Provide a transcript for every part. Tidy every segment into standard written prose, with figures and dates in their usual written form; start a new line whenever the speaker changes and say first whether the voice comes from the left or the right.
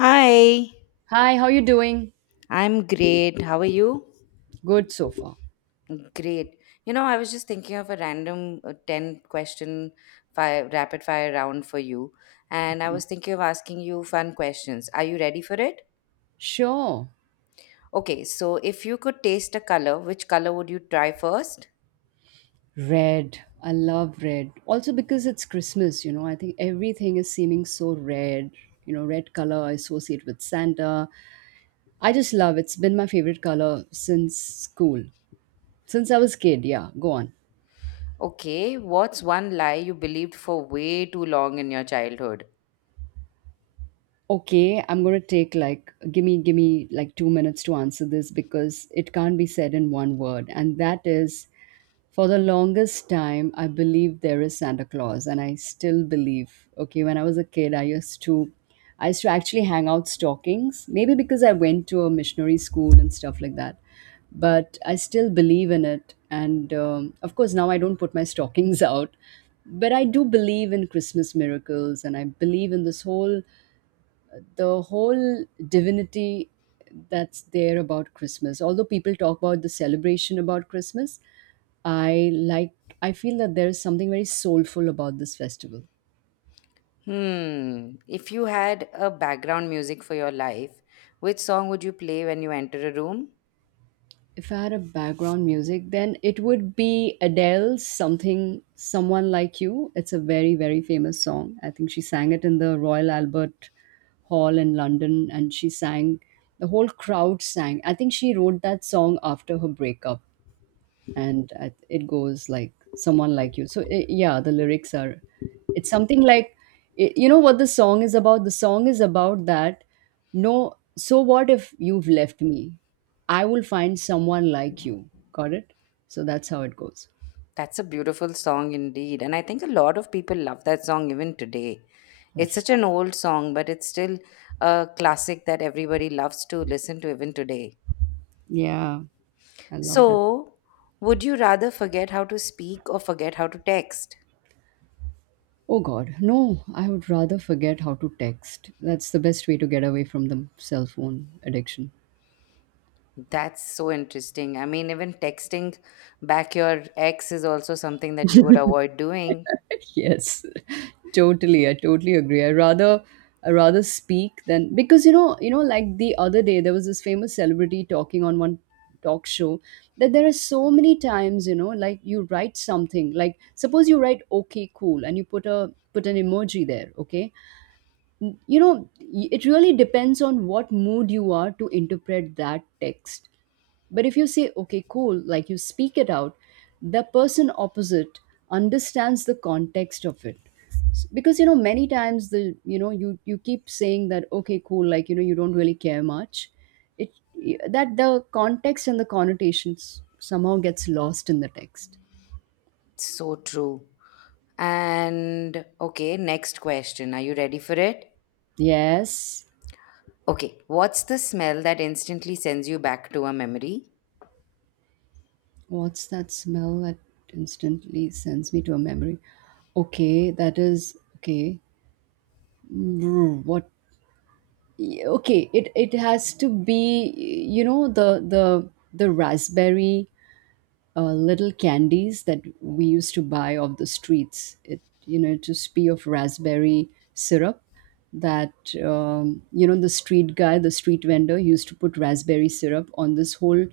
left: Hi,
right: Hi, how you doing?
left: I'm great. How are you?
right: Good so far.
left: Great. I was just thinking of a random 10 question fire, rapid fire round for you, and I
right: Okay.
left: was thinking of asking you fun questions. Are you ready for it?
right: Sure.
left: Okay, so if you could taste a color, which color would you try first?
right: Red. I love red. Also because it's Christmas, I think everything is seeming so red. Red color I associate with Santa. I just love it. It's been my favorite color since school. Since I was kid, yeah. Go on.
left: Okay, what's one lie you believed for way too long in your childhood?
right: Okay, I'm going to take, like, give me like 2 minutes to answer this because it can't be said in one word. And that is, for the longest time, I believed there is Santa Claus, and I still believe. Okay, when I was a kid, I used to actually hang out stockings, maybe because I went to a missionary school and stuff like that. But I still believe in it, and of course now I don't put my stockings out. But I do believe in Christmas miracles, and I believe in this whole, the whole divinity that's there about Christmas. Although people talk about the celebration about Christmas, I like I feel that there is something very soulful about this festival.
left: Hmm, if you had a background music for your life, which song would you play when you enter a room?
right: If I had a background music, then it would be Adele's something, someone like you. It's a very famous song. I think she sang it in the Royal Albert Hall in London, and she sang the whole crowd sang. I think she wrote that song after her breakup, and I, it goes like someone like you. So I, yeah, the lyrics are, it's something like I you know What the song is about, the song is about that, no, so what if you've left me, I will find someone like you. Got it. So that's how it goes.
left: That's a beautiful song indeed. And I think a lot of people love that song even today. It's
right: Yes.
left: such an old song, but it's still a classic that everybody loves to listen to even today.
right: Yeah, I love that.
left: So, would you rather forget how to speak or forget how to text?
right: Oh god, no. I would rather forget how to text. That's the best way to get away from the cell phone addiction.
left: That's so interesting. I mean, even texting back your ex is also something that you would avoid doing.
right: Yes, totally. I totally agree. I rather speak than, because you know like the other day there was this famous celebrity talking on one talk show, that there are so many times, like, you write something like, suppose you write okay, cool, and you put an emoji there, okay. You know, it really depends on what mood you are to interpret that text. But if you say okay, cool, like, you speak it out, the person opposite understands the context of it. Because, many times the, you keep saying that okay, cool, like, you don't really care much. It, that the context and the connotations somehow gets lost in the text.
left: So true. And okay, next question. Are you ready for it?
right: Yes.
left: Okay, what's the smell that instantly sends you back to a memory?
right: What's that smell that instantly sends me to a memory? Okay, that is okay. Mm, What okay, it has to be, you know, the raspberry little candies that we used to buy off the streets. It, you know, it used to be of raspberry syrup, that, you know, the street vendor used to put raspberry syrup on this whole,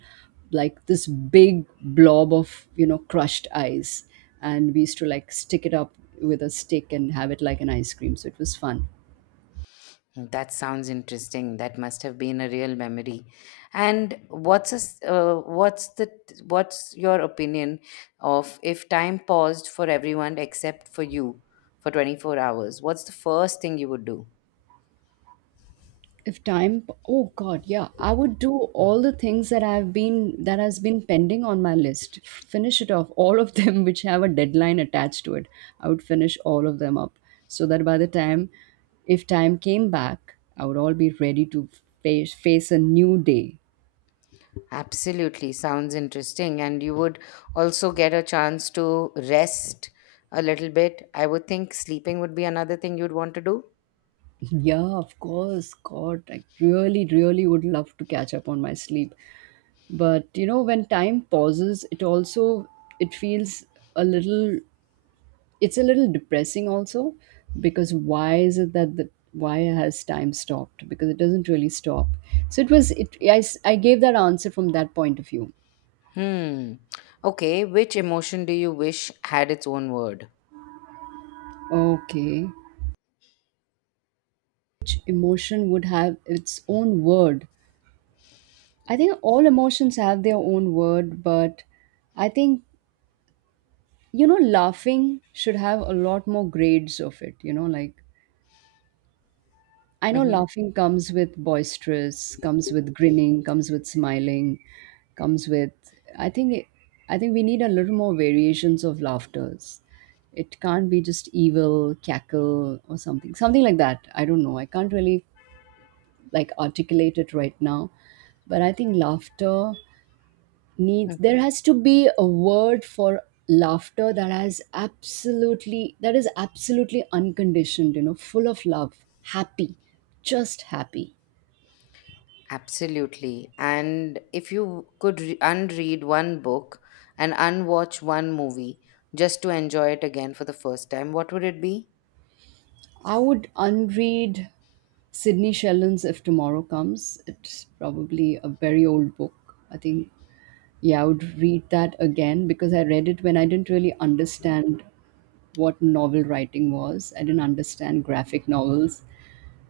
right: like this big blob of, you know, crushed ice, and we used to like stick it up with a stick and have it like an ice cream. So it was fun.
left: Hmm, that sounds interesting. That must have been a real memory. And what's a, s- what's the what's your opinion of if time paused for everyone except for you for 24 hours? What's the first thing you would do?
right: If time, oh god, yeah, I would do all the things that I've been that has been pending on my list, finish it off, all of them which have a deadline attached to it. I would finish all of them up, so that by the time, if time came back, I would all be ready to face a new day.
left: Absolutely, sounds interesting. And you would also get a chance to rest a little bit. I would think sleeping would be another thing you'd want to do.
right: Yeah, of course, god, I really would love to catch up on my sleep. But you know, when time pauses, it also, it feels a little, it's a little depressing also, because why is it that the, why has time stopped, because it doesn't really stop. So it was it, I gave that answer from that point of view.
left: Hmm. Okay. Which emotion do you wish had its own word?
right: Okay. Each emotion would have its own word. I think all emotions have their own word, but I think, you know, laughing should have a lot more grades of it, you know, like, I know
left: Hmm
right: laughing comes with boisterous, comes with grinning, comes with smiling, comes with. I think, I think we need a little more variations of laughters. It can't be just evil cackle or something, something like that. I don't know. I can't really like articulate it right now, but I think laughter needs. There has to be a word for laughter that has absolutely, that is absolutely unconditioned. You know, full of love, happy, just happy.
left: Absolutely. And if you could unread one book and unwatch one movie just to enjoy it again for the first time, what would it be?
right: I would unread Sydney Sheldon's If Tomorrow Comes. It's probably a very old book. I think, yeah, I would read that again because I read it when I didn't really understand what novel writing was. I didn't understand graphic novels.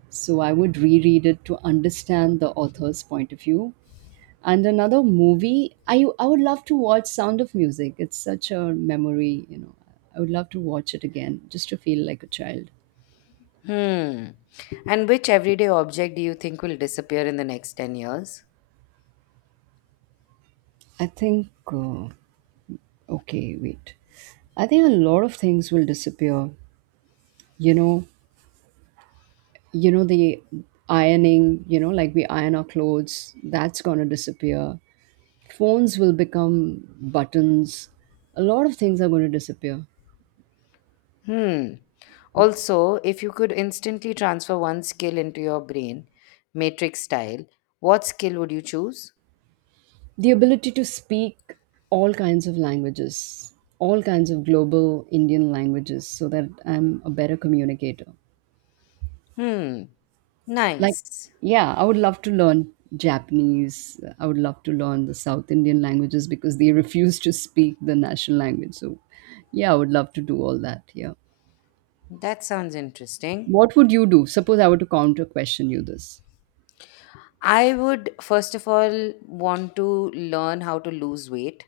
right: So I would reread it to understand the author's point of view. And another movie, I would love to watch Sound of Music. It's such a memory, you know. I would love to watch it again just to feel like a child.
left: Hmm. And which everyday object do you think will disappear in the next 10 years?
right: I think okay, wait. I think a lot of things will disappear. You know, you know the ironing, you know, like we iron our clothes, that's going to disappear. Phones will become buttons. A lot of things are going to disappear.
left: Hmm. Also, if you could instantly transfer one skill into your brain, matrix style, what skill would you choose?
right: The ability to speak all kinds of languages, all kinds of global Indian languages, so that I'm a better communicator.
left: Hmm.
right: Like,
left: Nice.
right: yeah, I would love to learn Japanese. I would love to learn the South Indian languages because they refuse to speak the national language. So yeah, I would love to do all that. Yeah.
left: That sounds interesting.
right: What would you do, suppose I were to counter question you this?
left: I would first of all want to learn how to lose weight.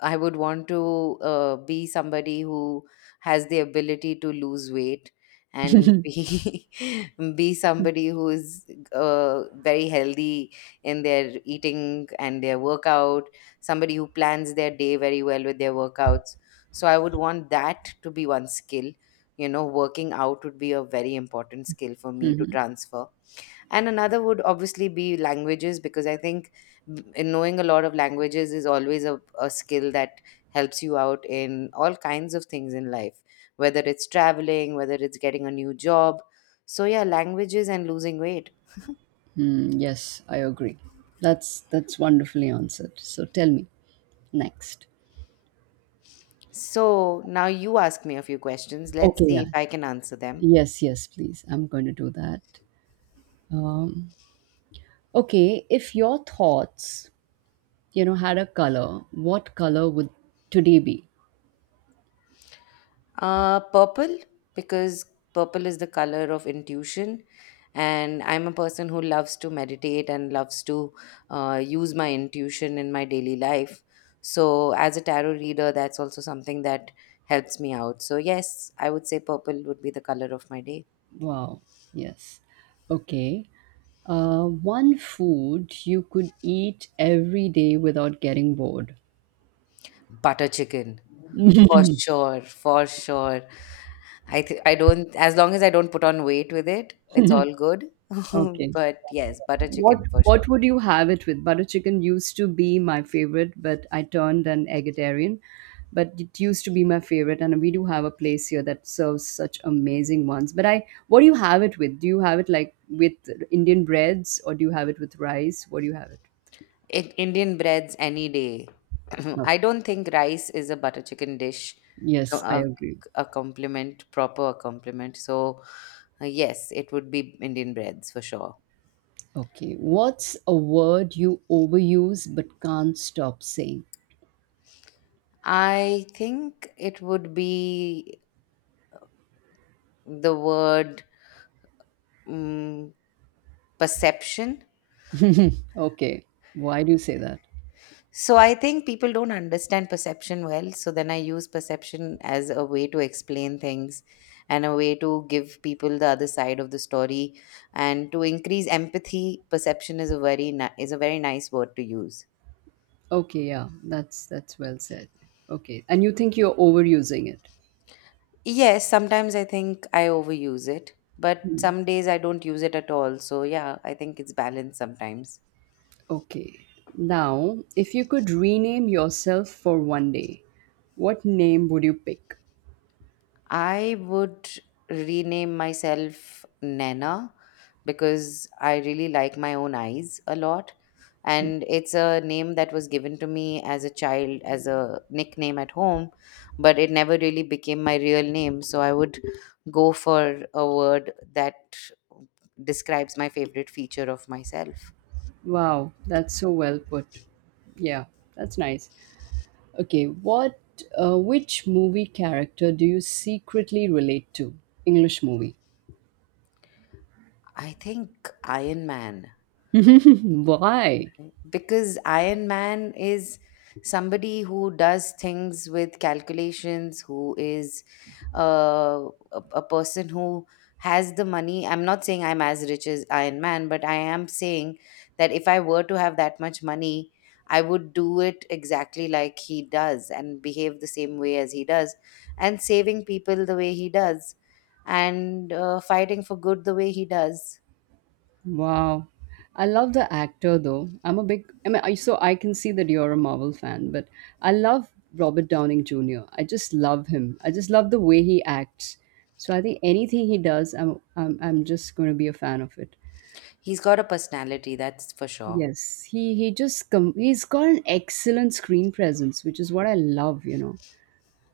left: I would want to be somebody who has the ability to lose weight and be be somebody who is very healthy in their eating and their workout. Somebody who plans their day very well with their workouts. So I would want that to be one skill. You know, working out would be a very important skill for me to transfer, and another would obviously be languages, because I think in knowing a lot of languages is always a skill that helps you out in all kinds of things in life, whether it's traveling, whether it's getting a new job. So yeah, languages and losing weight.
right: Hmm, yes, I agree. That's wonderfully answered. So tell me next.
left: So now you ask me a few questions, let's
right: Okay,
left: see if
right: yes,
left: I can answer them.
right: yes please, I'm going to do that. um, okay, if your thoughts, you know, had a color, what color would today be?
left: Purple, because purple is the color of intuition. And I'm a person who loves to meditate and loves to use my intuition in my daily life. So, as a tarot reader, that's also something that helps me out. So, yes, I would say purple would be the color of my day.
right: Wow, yes. Okay. One food you could eat every day without getting bored.
left: Butter chicken, for sure, for sure. I don't, as long as I don't put on weight with it, it's all good.
right: Okay.
left: But yes, butter
right: What
left: chicken for sure.
right: what would you have it with? Butter chicken used to be my favorite, but I turned an eggetarian. But it used to be my favorite, and we do have a place here that serves such amazing ones. But I, what do you have it with? Do you have it like with Indian breads, or do you have it with rice? What do you have it?
left: Indian breads any day.
right: Okay.
left: I don't think rice is a butter chicken dish, co-
right: Yes, I
left: a,
right: agree.
left: a compliment, proper compliment. So, yes, it would be Indian breads for sure.
right: Okay, what's a word you overuse but can't stop saying?
left: I think it would be the word mm perception.
right: Okay, why do you say that?
left: So I think people don't understand perception well. So then I use perception as a way to explain things and a way to give people the other side of the story and to increase empathy. Perception is a very nice word to use.
right: Okay, yeah, that's well said. Okay, and you think you're overusing it.
left: Yes, sometimes I think I overuse it, but
right: Hmm,
left: some days I don't use it at all. So yeah, I think it's balanced sometimes.
right: okay, now if you could rename yourself for one day, what name would you pick?
left: I would rename myself Nana because I really like my own eyes a lot. And it's a name that was given to me as a child, as a nickname at home, but it never really became my real name. So I would go for a word that describes my favorite feature of myself.
right: Wow, that's so well put. Yeah, that's nice. Okay, what which movie character do you secretly relate to? English movie.
left: I think Iron Man.
right: Why?
left: Because Iron Man is somebody who does things with calculations, who is uh, a person who has the money. I'm not saying I'm as rich as Iron Man, but I am saying that if I were to have that much money, I would do it exactly like he does and behave the same way as he does, and saving people the way he does, and fighting for good the way he does.
right: Wow. I love the actor though. I'm a big, I mean, I, so I can see that you're a Marvel fan, but I love Robert Downing Jr. I just love him. I just love the way he acts. So I think anything he does, I'm just going to be a fan of it.
left: He's got a personality, that's for sure.
right: Yes, he he's got an excellent screen presence, which is what I love, you know.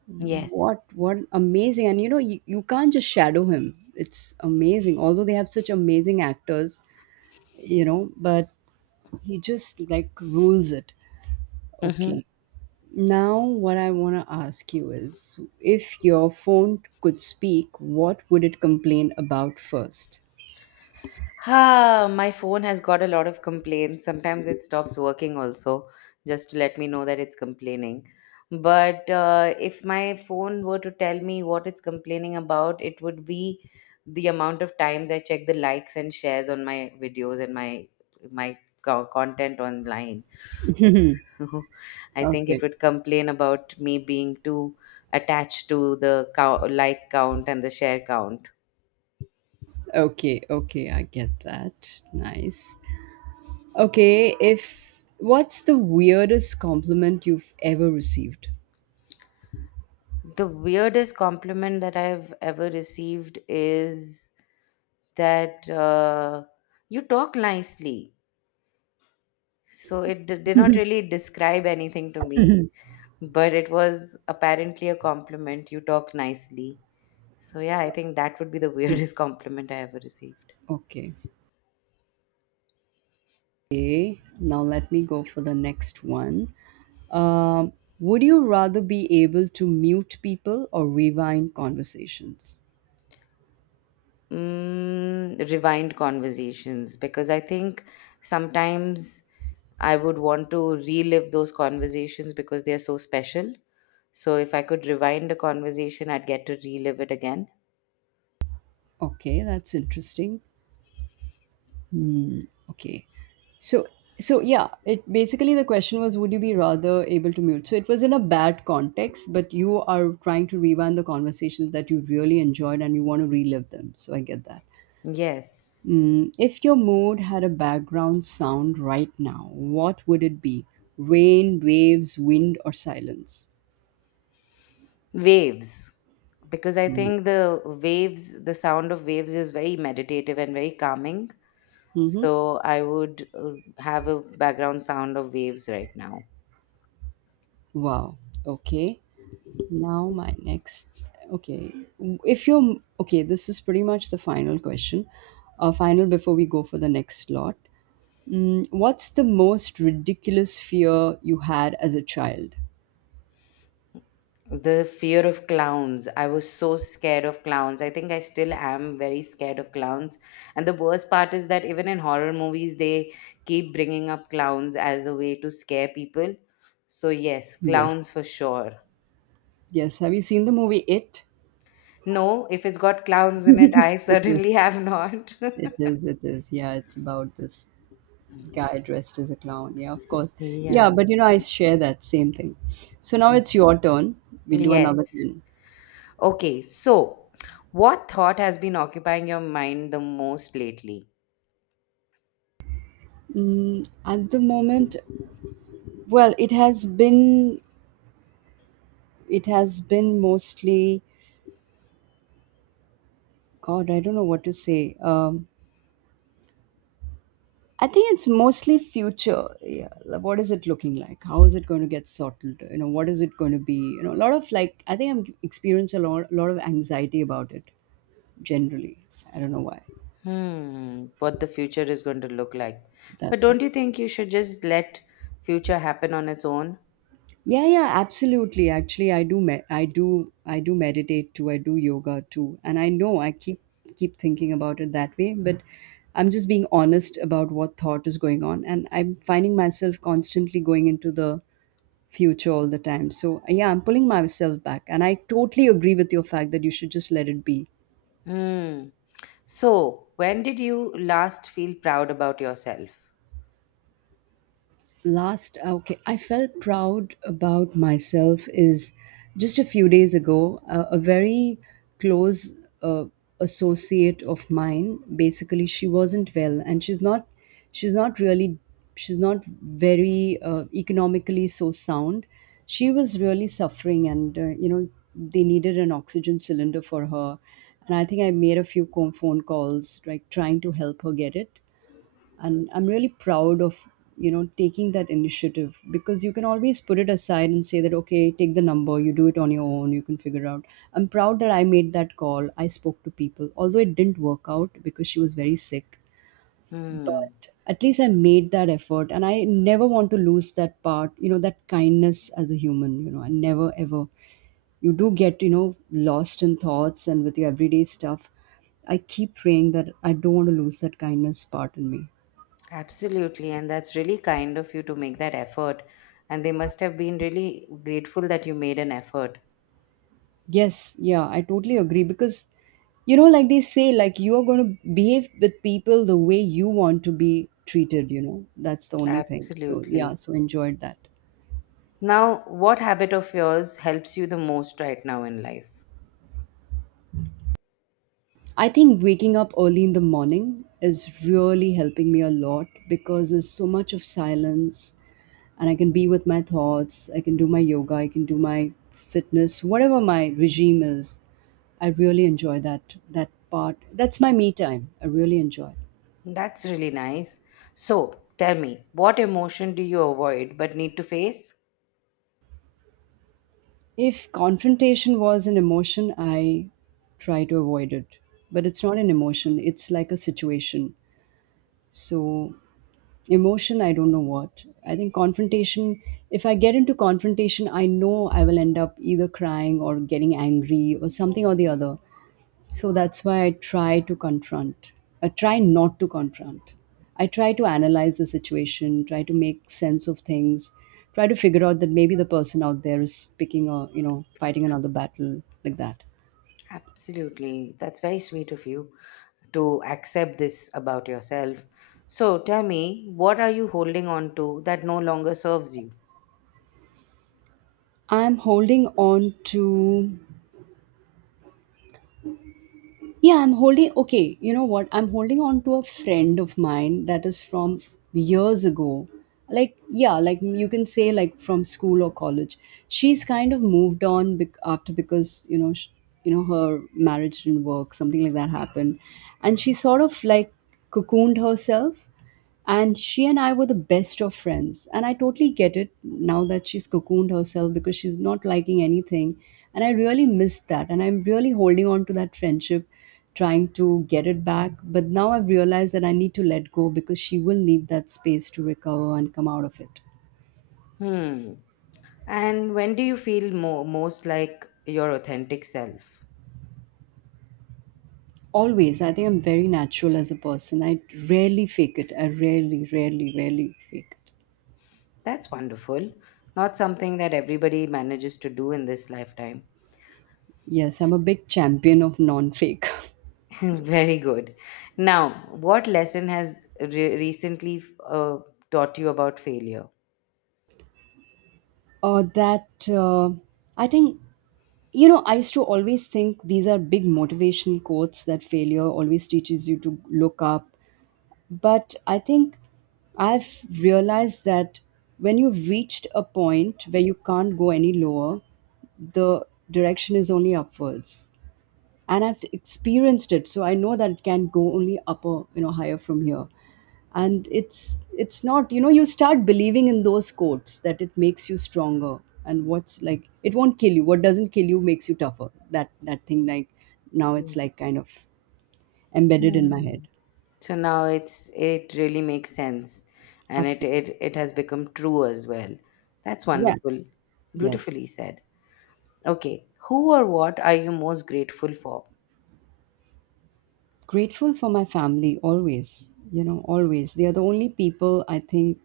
left: Yes.
right: What amazing, and you know, you can't just shadow him. It's amazing. Although they have such amazing actors, you know, but he just like rules it.
left: Mm-hmm.
right: Okay. Now, what I want to ask you is, if your phone could speak, what would it complain about first?
left: Ah, my phone has got a lot of complaints. Sometimes it stops working also, just to let me know that it's complaining. But if my phone were to tell me what it's complaining about, it would be the amount of times I check the likes and shares on my videos and my content online. So I think
right: Okay.
left: it would complain about me being too attached to the count, like count and the share count.
right: Okay. Okay, I get that. Nice. Okay. If, what's the weirdest compliment you've ever received?
left: The weirdest compliment that I've ever received is that you talk nicely. So did not really describe anything to me, but it was apparently a compliment. You talk nicely. So yeah, I think that would be the
right: Hmm,
left: weirdest compliment I ever received.
right: okay. Okay, now let me go for the next one. Um, would you rather be able to mute people or rewind conversations?
left: Mm, rewind conversations because I think sometimes I would want to relive those conversations because they are so special. So if I could rewind a conversation, I'd get to relive it again.
right: Okay, that's interesting. Okay. So, so yeah, it basically, the question was would you be rather able to mute? So it was in a bad context, but you are trying to rewind the conversations that you really enjoyed and you want to relive them. So I get that.
left: Yes.
right: Mm, if your mood had a background sound right now, what would it be? Rain, waves, wind, or silence?
left: Waves. Because I think the waves, the sound of waves is very meditative and very calming.
right: Mm-hmm.
left: So I would have a background sound of waves right now.
right: Wow. Okay. Now, my next. Okay. If you're. Okay, this is pretty much the final question. Final before we go for the next slot. Mm, what's the most ridiculous fear you had as a child?
left: The fear of clowns. I was so scared of clowns. I think I still am very scared of clowns. And the worst part is that even in horror movies, they keep bringing up clowns as a way to scare people. So, yes,
right: Yes.
left: clowns for sure.
right: Yes. Have you seen the movie It?
left: No, if it's got clowns in it, I
right: It is.
left: certainly have not.
right: It is. Yeah, it's about this guy dressed as a clown. Yeah, of course. Yeah,
left: Yeah.
right: but you know, I share that same thing. So now
left: Mm.
right: it's your turn. We'll do another
left: Yes.
right: 10.
left: Okay, so what thought has been occupying your mind the most lately?
right: At the moment, well, it has been mostly, God, I don't know what to say. I think it's mostly future. Yeah, like, what is it looking like? How is it going to get sorted? What is it going to be? A lot of, like, I think I'm experience a lot of anxiety about it generally. I don't know why.
left: Hmm, what the future is going to look like. But
right: That's right.
left: don't you think you should just let future happen on its own?
right: Yeah, yeah, absolutely. Actually, I do meditate too. I do yoga too. And I know I keep thinking about it that way, but I'm just being honest about what thought is going on and I'm finding myself constantly going into the future all the time. So, yeah, I'm pulling myself back and I totally agree with your fact that you should just let it be.
left: Hmm. So, when did you last feel proud about yourself?
right: Last, okay, I felt proud about myself is just a few days ago. A very close uh, associate of mine, basically, she wasn't well, and she's not really, she's not very economically so sound. She was really suffering, and they needed an oxygen cylinder for her. And I think I made a few phone calls, like, trying to help her get it. And I'm really proud of taking that initiative, because you can always put it aside and say that, okay, take the number, you do it on your own, you can figure out. I'm proud that I made that call, I spoke to people, although it didn't work out because she was very sick.
left: Hmm.
right: But at least I made that effort, and I never want to lose that part, that kindness as a human. I never, ever. You do get, lost in thoughts and with your everyday stuff. I keep praying that I don't want to lose that kindness part in me.
left: Absolutely. And that's really kind of you to make that effort. And they must have been really grateful that you made an effort.
right: Yes, yeah, I totally agree, because like they say, like, you are going to behave with people the way you want to be treated. That's the only thing. So, yeah,
left: Absolutely.
right: so enjoyed that.
left: Now, what habit of yours helps you the most right now in life?
right: I think waking up early in the morning is really helping me a lot, because there's so much of silence, and I can be with my thoughts, I can do my yoga, I can do my fitness, whatever my regime is. I really enjoy that part. That's my me time. I really enjoy.
left: That's really nice. So, tell me, what emotion do you avoid but need to face?
right: If confrontation was an emotion, I try to avoid it. But it's not an emotion, it's like a situation. So, emotion, I don't know what. I think confrontation, if I get into confrontation, I know I will end up either crying or getting angry or something or the other. So that's why I try to confront. I try not to confront. I try to analyze the situation, try to make sense of things, try to figure out that maybe the person out there is picking a, fighting another battle like that.
left: Absolutely. That's very sweet of you to accept this about yourself. So, tell me, what are you holding on to that no longer serves you?
right: I'm holding on to Yeah, I'm holding, okay, you know what? I'm holding on to a friend of mine that is from years ago. Like, yeah, like you can say, like from school or college. She's kind of moved on after, because, her marriage didn't work, something like that happened. And she sort of like cocooned herself, and she and I were the best of friends, and I totally get it now that she's cocooned herself because she's not liking anything. And I really missed that, and I'm really holding on to that friendship, trying to get it back, but now I've realized that I need to let go, because she will need that space to recover and come out of it.
left: Hmm. And when do you feel most like your authentic self?
right: Always, I think I'm very natural as a person. I rarely fake it. I rarely, rarely, rarely fake it.
left: That's wonderful. Not something that everybody manages to do in this lifetime.
right: Yes, I'm a big champion of non-fake.
left: Very good. Now, what lesson has recently taught you about failure?
right: That, I think. I used to always think these are big motivation quotes, that failure always teaches you to look up. But I think I've realized that when you've reached a point where you can't go any lower, the direction is only upwards. And I've experienced it, so I know that it can go only upper, higher from here. And it's not, you start believing in those quotes that it makes you stronger. And what's, like, it won't kill you, what doesn't kill you makes you tougher. That thing, like, now it's like kind of embedded in my head.
left: Hmm. So now it's it really makes sense, and it
right: Absolutely.
left: it it has become true as well. That's
right: Yeah.
left: wonderful,
right: Yes.
left: beautifully said. Okay, who or what are you most grateful for?
right: Grateful for my family always, always. They are the only people, I think,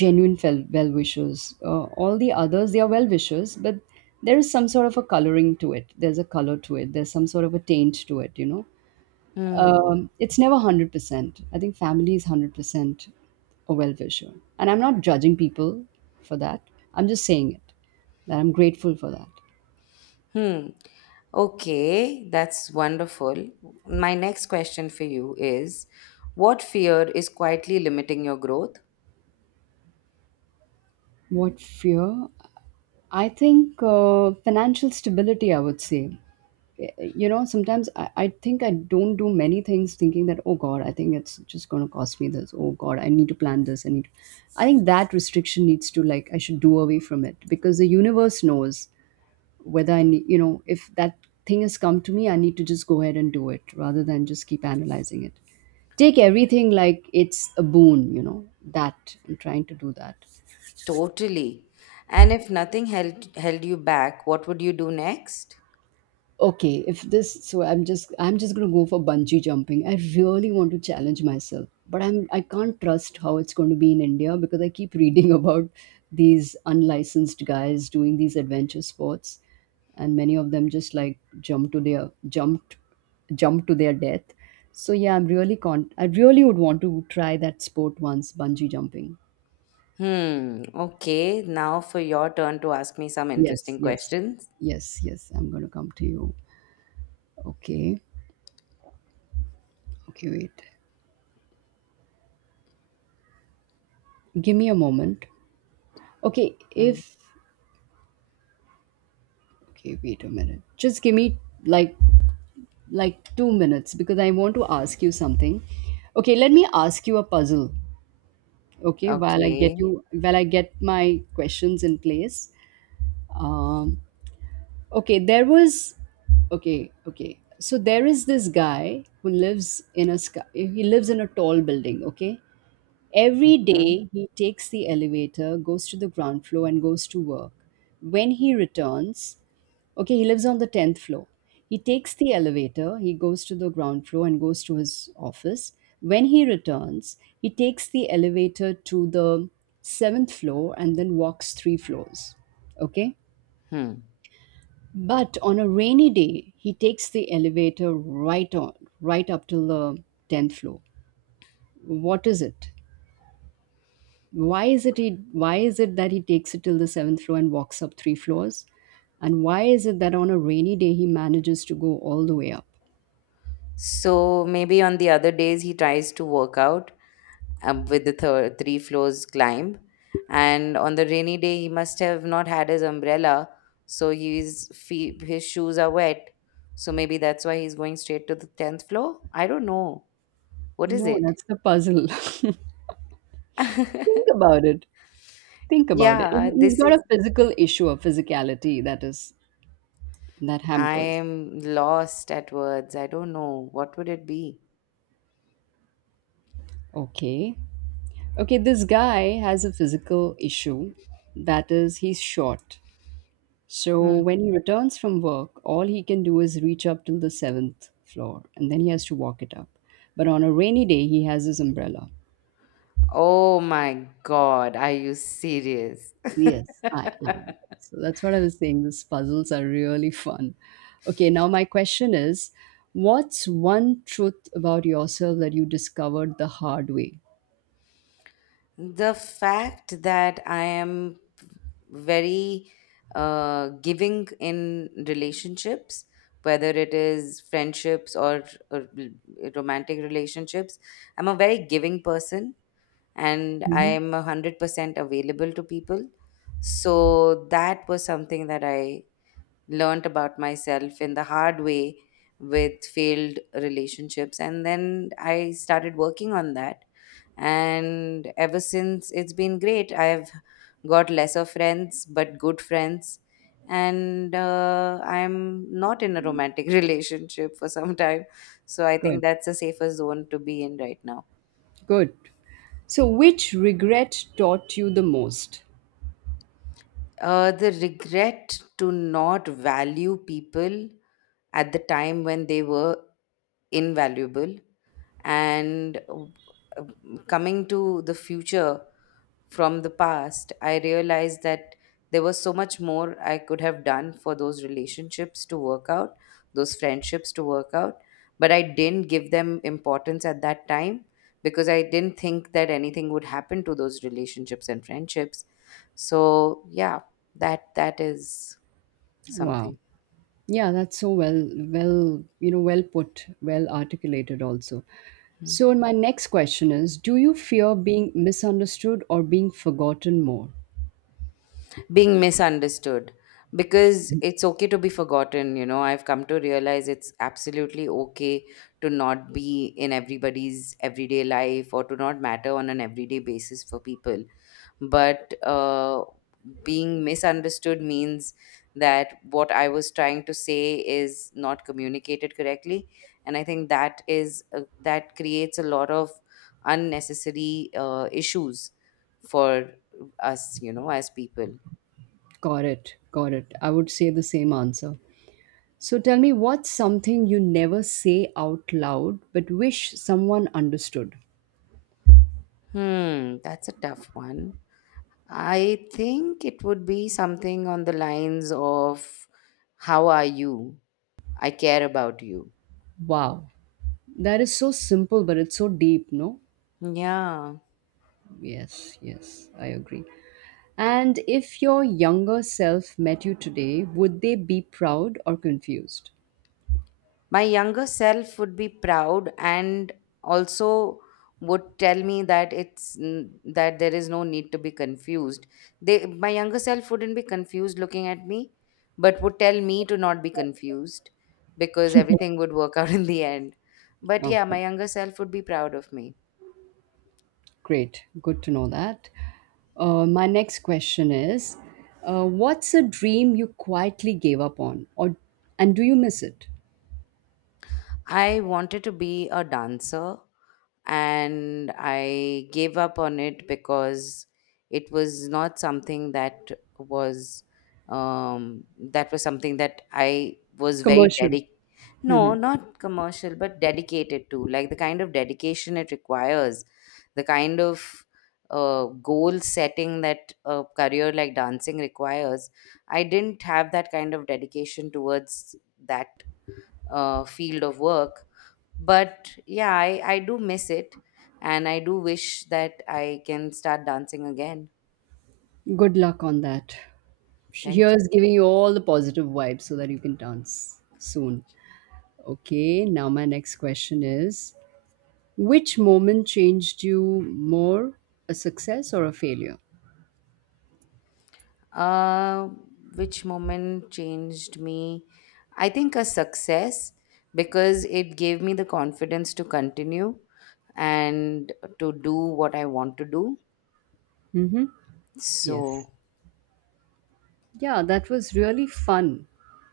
right: genuine well wishers. All the others, they are well wishers, but there is some sort of a coloring to it, there's a color to it, there's some sort of a taint to it.
left: Hmm.
right: It's never 100%. I think family is 100% a well wisher. And I'm not judging people for that. I'm just saying it, that I'm grateful for that.
left: Hmm. Okay, that's wonderful. My next question for you is, what fear is quietly limiting your growth?
right: What fear? I think financial stability, I would say. Sometimes I think I don't do many things thinking that, oh God, I think it's just going to cost me this. Oh God, I need to plan this. I need. I think that restriction needs to, like, I should do away from it, because the universe knows whether I need, if that thing has come to me, I need to just go ahead and do it rather than just keep analyzing it. Take everything like it's a boon, that I'm trying to do that.
left: Totally. And if nothing held you back, what would you do next?
right: Okay, if this so, I'm just going to go for bungee jumping. I really want to challenge myself, but I can't trust how it's going to be in India, because I keep reading about these unlicensed guys doing these adventure sports, and many of them just like jump to their death. So, yeah, I really would want to try that sport once, bungee jumping.
left: Hmm. Okay. Now for your turn to ask me some
right: Yes,
left: interesting
right: yes.
left: questions.
right: Yes, yes, I'm going to come to you. Okay, okay, wait, give me a moment. Okay,
left: Hmm.
right: if okay, wait a minute. Just give me, like like 2 minutes, because I want to ask you something. Okay, let me ask you a puzzle. Okay,
left: Okay.
right: while I get my questions in place. Um okay, there was okay, okay. So there is this guy who lives in a tall building, okay? Every
left: hmm
right: day, he takes the elevator, goes to the ground floor, and goes to work. When he returns, okay, he lives on the 10th floor. He takes the elevator, he goes to the ground floor, and goes to his office. When he returns, he takes the elevator to the seventh floor and then walks three floors. Okay?
left: Hmm.
right: But on a rainy day, he takes the elevator right on, right up to the 10th floor. What is it? Why is it that he takes it till the seventh floor and walks up three floors? And why is it that on a rainy day he manages to go all the way up?
left: So maybe on the other days he tries to work out with the three floors climb, and on the rainy day he must have not had his umbrella, so his shoes are wet. So maybe that's why he's going straight to the tenth floor. I don't know. What is
right: No,
left: it?
right: that's the puzzle. Think about it. Think about it. And
left: Yeah,
right: he's
left: this
right: got
left: is,
right: a physical issue, a physicality that is, that
left: I
right: hampers.
left: am lost at words. I don't know. What would it be?
right: Okay, okay, this guy has a physical issue, that is, he's short. So
left: Hmm.
right: when he returns from work, all he can do is reach up till the seventh floor and then he has to walk it up. But on a rainy day, he has his umbrella.
left: Oh my God, are you serious?
right: Yes, I am. So that's what I was saying. These puzzles are really fun. Okay, now my question is, what's one truth about yourself that you discovered the hard way?
left: The fact that I am very giving in relationships, whether it is friendships or romantic relationships, I'm a very giving person and I
right: Mhm.
left: am 100% available to people. So that was something that I learned about myself in the hard way with failed relationships, and then I started working on that, and ever since it's been great. I've got lesser friends but good friends, and I'm not in a romantic relationship for some time, so I think
right: Good,
left: that's a safer zone to be in right now.
right: good. So, which regret taught you the most?
left: The regret to not value people at the time when they were invaluable. And coming to the future from the past, I realized that there was so much more I could have done for those relationships to work out, those friendships to work out. But I didn't give them importance at that time because I didn't think that anything would happen to those relationships and friendships. So yeah, that is
right: Wow.
left: something.
right: Yeah, that's so well, well, well put, well articulated also. So, my next question is, do you fear being misunderstood or being forgotten more?
left: Being misunderstood, because it's okay to be forgotten. You know, I've come to realize it's absolutely okay to not be in everybody's everyday life, or to not matter on an everyday basis for people. But being misunderstood means that what I was trying to say is not communicated correctly, and I think that is that creates a lot of unnecessary issues for us, you know, as people.
right: Got it. Got it. I would say the same answer. So, tell me, what's something you never say out loud but wish someone understood?
left: Hmm, that's a tough one. I think it would be something on the lines of, how are you? I care about you.
right: Wow. That is so simple, but it's so deep, no?
left: Yeah.
right: Yes, yes, I agree. And if your younger self met you today, would they be proud or confused?
left: My younger self would be proud, and also would tell me that that there is no need to be confused. They My younger self wouldn't be confused looking at me, but would tell me to not be confused because everything would work out in the end. But yeah,
right: Okay.
left: my younger self would be proud of me.
right: Great, good to know that. My next question is what's a dream you quietly gave up on, or and do you miss it?
left: I wanted to be a dancer and I gave up on it because it was not something was that was something that I was very
right: Commercial.
left: dedicated. No, not commercial, but dedicated to, like, the kind of dedication it requires, the kind of goal setting that a career like dancing requires. I didn't have that kind of dedication towards that field of work. But yeah, I do miss it, and I do wish that I can start dancing again.
right: Good luck on that.
left: Thank you.
right: Here's giving you all the positive vibes so that you can dance soon. Okay, now my next question is, which moment changed you more, a success or a failure?
left: Uh which moment changed me? I think a success, because it gave me the confidence to continue and to do what I want to do.
right: Mm-hmm. Yes.
left: So
right: Yeah, that was really fun.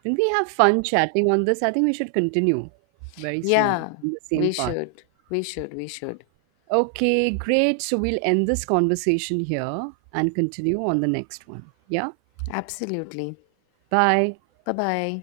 right: Didn't we have fun chatting on this? I think we should continue very soon
left: yeah,
right: in the same
left: we
right: part.
left: should, we should.
right: Okay, great. So we'll end this conversation here and continue on the next one. Yeah?
left: Absolutely.
right: Bye.
left: Bye bye.